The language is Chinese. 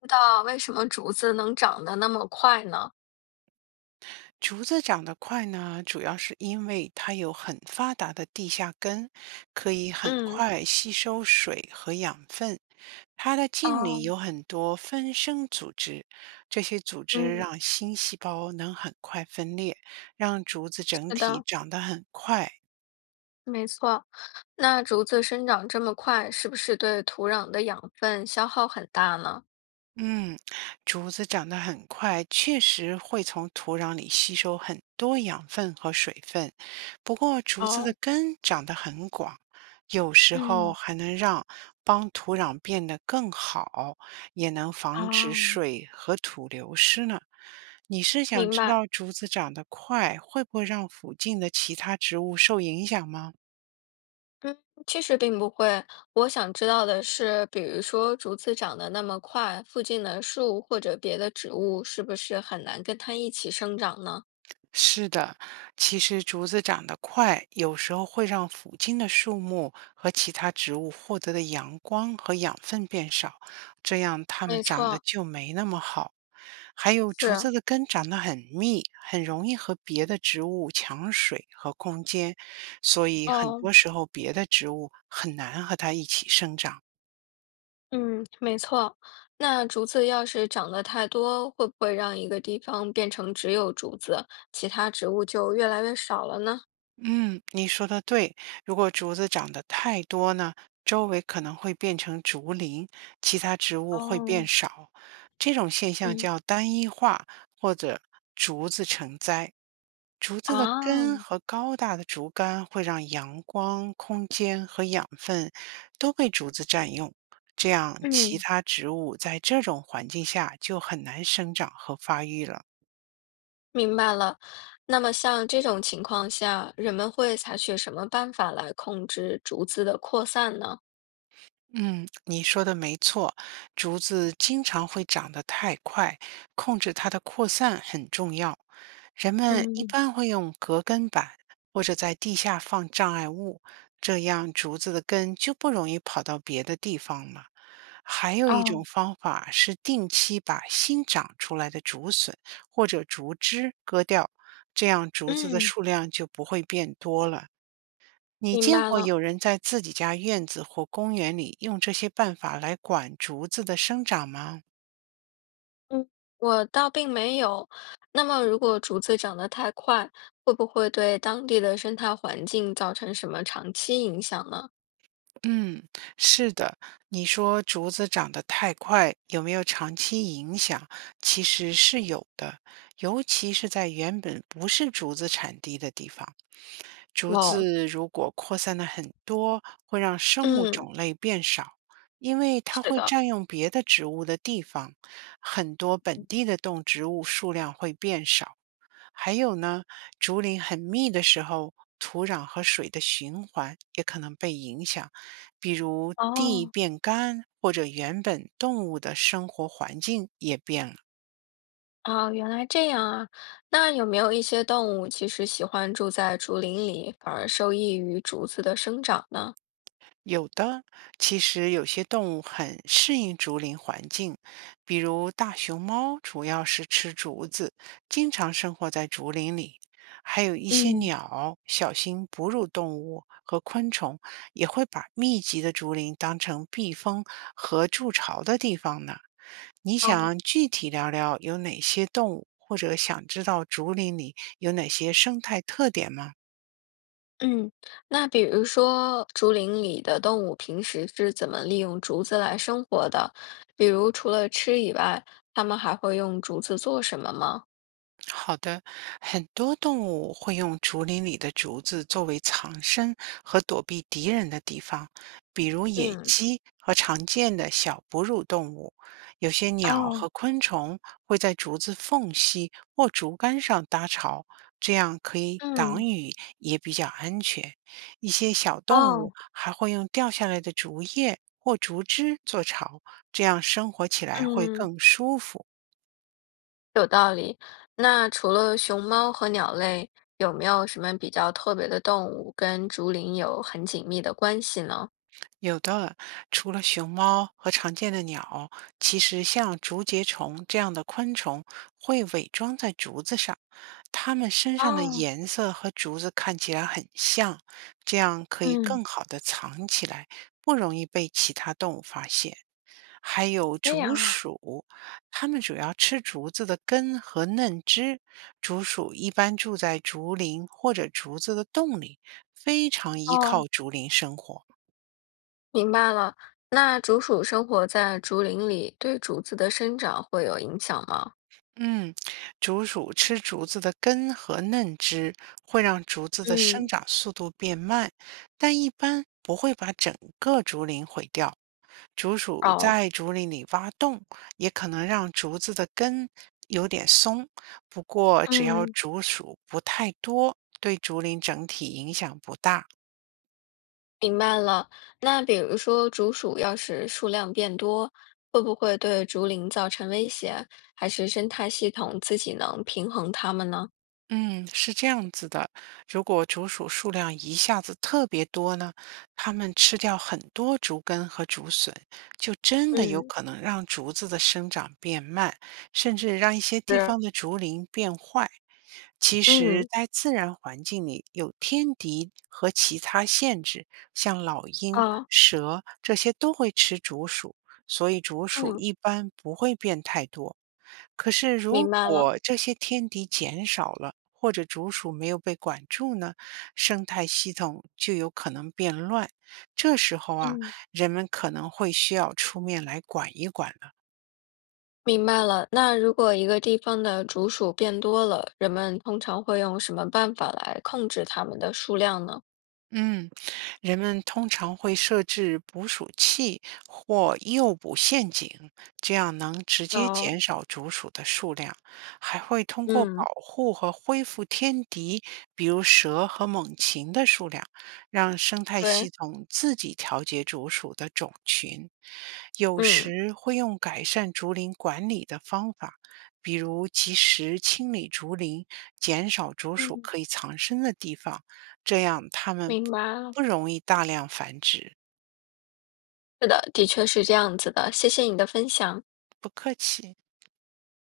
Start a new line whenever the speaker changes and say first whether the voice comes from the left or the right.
left: 知道为什么竹子能长得那么快呢？
right: 竹子长得快呢，主要是因为它有很发达的地下根，可以很
left: 嗯，
right: 快吸收水和养分。它的茎里
left: 哦，
right: 有很多分生组织，这些组织
left: 嗯，
right: 让新细胞能很快分裂，让竹子整
left: 是
right: 体
left: 的，
right: 长得很快。
left: 没错。那竹子生长这么快，是不是对土壤的养分消耗很大呢？
right: 嗯，竹子长得很快，确实会从土壤里吸收很多养分和水分。不过，竹子的
left: 哦，
right: 根长得很广，有时候
left: 嗯，
right: 还能让帮土壤变得更好，也能防止
left: 啊，
right: 水和土流失呢。你是想
left: 明
right: 知
left: 白。
right: 道竹子长得快会不会让附近的其他植物受影响吗？
left: 嗯，其实并不会。我想知道的是，比如说竹子长得那么快，附近的树或者别的植物是不是很难跟它一起生长呢？
right: 是的，其实竹子长得快，有时候会让附近的树木和其他植物获得的阳光和养分变少，这样它们
left: 没
right: 长得
left: 错，
right: 就没那么好。还有竹
left: 是。
right: 子的根长得很密，很容易和别的植物抢水和空间，所以很
left: 哦，
right: 多时候别的植物很难和它一起生长。
left: 嗯，没错。那竹子要是长得太多，会不会让一个地方变成只有竹子，其他植物就越来越少了呢？
right: 嗯，你说的对。如果竹子长得太多呢，周围可能会变成竹林，其他植物会变
left: 哦，
right: 少。这种现象
left: 嗯，
right: 叫单一化或者竹子成灾。竹子的根
left: 啊，
right: 和高大的竹竿会让阳光、空间和养分都被竹子占用，这样其
left: 嗯，
right: 他植物在这种环境下就很难生长和发育了。
left: 明白了。那么像这种情况下，人们会采取什么办法来控制竹子的扩散呢？
right: 嗯，你说的没错，竹子经常会长得太快，控制它的扩散很重要。人们一
left: 嗯，
right: 般会用隔根板或者在地下放障碍物，这样竹子的根就不容易跑到别的地方了。还有一
left: 哦，
right: 种方法是定期把新长出来的竹笋或者竹枝割掉，这样竹子的
left: 嗯，
right: 数量就不会变多了。你
left: 明
right: 见
left: 白
right: 过
left: 了。
right: 有人在自己家院子或公园里用这些办法来管竹子的生长吗？
left: 嗯，我倒并没有。那么，如果竹子长得太快，会不会对当地的生态环境造成什么长期影响呢？
right: 嗯，是的。你说竹子长得太快，有没有长期影响？其实是有的，尤其是在原本不是竹子产地的地方，竹
left: 哦，
right: 子如果扩散的很多，会让生物
left: 嗯，
right: 种类变少，因为它
left: 是
right: 会
left: 的。
right: 占用别的植物的地方，很多本地的动植物数量会变少。还有呢，竹林很密的时候，土壤和水的循环也可能被影响，比如地
left: 哦，
right: 变干，或者原本动物的生活环境也变了。
left: 啊，原来这样啊。那有没有一些动物其实喜欢住在竹林里，反而受益于竹子的生长呢？
right: 有的，其实有些动物很适应竹林环境，比如大熊猫主要是吃竹子，经常生活在竹林里；还有一些
left: 嗯。
right: 鸟、小型哺乳动物和昆虫也会把密集的竹林当成避风和筑巢的地方呢。你
left: 哦。
right: 想具体聊聊有哪些动物，或者想知道竹林里有哪些生态特点吗？
left: 嗯，那比如说竹林里的动物平时是怎么利用竹子来生活的？比如除了吃以外，它们还会用竹子做什么吗？
right: 好的，很多动物会用竹林里的竹子作为藏身和躲避敌人的地方，比如野
left: 嗯，
right: 鸡和常见的小哺乳动物。有些鸟
left: 哦，
right: 和昆虫会在竹子缝隙或竹竿上搭巢，这样可以挡
left: 嗯，
right: 雨，也比较安全。一些小动物
left: 哦，
right: 还会用掉下来的竹叶或竹枝做巢，这样生活起来会
left: 嗯，
right: 更舒服。
left: 有道理。那除了熊猫和鸟类，有没有什么比较特别的动物跟竹林有很紧密的关系呢？
right: 有的，除了熊猫和常见的鸟，其实像竹节虫这样的昆虫会伪装在竹子上，它们身上的
left: 哦，
right: 颜色和竹子看起来很像，这样可以
left: 嗯，
right: 更好的藏起来，不容易被其他动物发现。还有
left: 这
right: 竹
left: 样啊。
right: 鼠，它们主要吃竹子的根和嫩枝。竹鼠一般住在竹林或者竹子的洞里，非常依靠
left: 哦，
right: 竹林生活。
left: 明白了。那竹鼠生活在竹林里，对竹子的生长会有影响吗？
right: 嗯，竹鼠吃竹子的根和嫩枝，会让竹子的生
left: 嗯，
right: 长速度变慢，但一般不会把整个竹林毁掉。竹鼠
left: 哦，
right: 在竹林里挖洞，也可能让竹子的根有点松，不过只要
left: 嗯。
right: 竹鼠不太多，对竹林整体影响不大。
left: 明白了。那比如说，竹鼠要是数量变多，会不会对竹林造成威胁？还是生态系统自己能平衡它们呢？
right: 嗯，是这样子的，如果竹鼠数量一下子特别多呢，它们吃掉很多竹根和竹笋，就真的有
left: 嗯，
right: 可能让竹子的生长变慢，甚至让一些地
left: 是，
right: 方的竹林变坏。其实，
left: 嗯，
right: 在自然环境里，有天敌和其他限制，像老鹰、
left: 哦，
right: 蛇这些都会吃竹鼠，所以竹鼠
left: 嗯，
right: 一般不会变太多。可是如
left: 明白了，
right: 果这些天敌减少了，或者竹鼠没有被管住呢，生态系统就有可能变乱。这时候啊，
left: 嗯，
right: 人们可能会需要出面来管一管。
left: 明白了。那如果一个地方的竹鼠变多了，人们通常会用什么办法来控制它们的数量呢？
right: 嗯，人们通常会设置捕鼠器或诱捕陷阱，这样能直接
left: 有，
right: 减少竹鼠的数量。还会通过保
left: 嗯，
right: 护和恢复天敌，比如蛇和猛禽的数量，让生态系
left: 对，
right: 统自己调节竹鼠的种群。有
left: 嗯，
right: 时会用改善竹林管理的方法，比如及时清理竹林，减少竹鼠
left: 嗯，
right: 可以藏身的地方。这样它们
left: 明白了。
right: 不容易大量繁殖。
left: 是的，的确是这样子的，谢谢你的分享。
right: 不客气。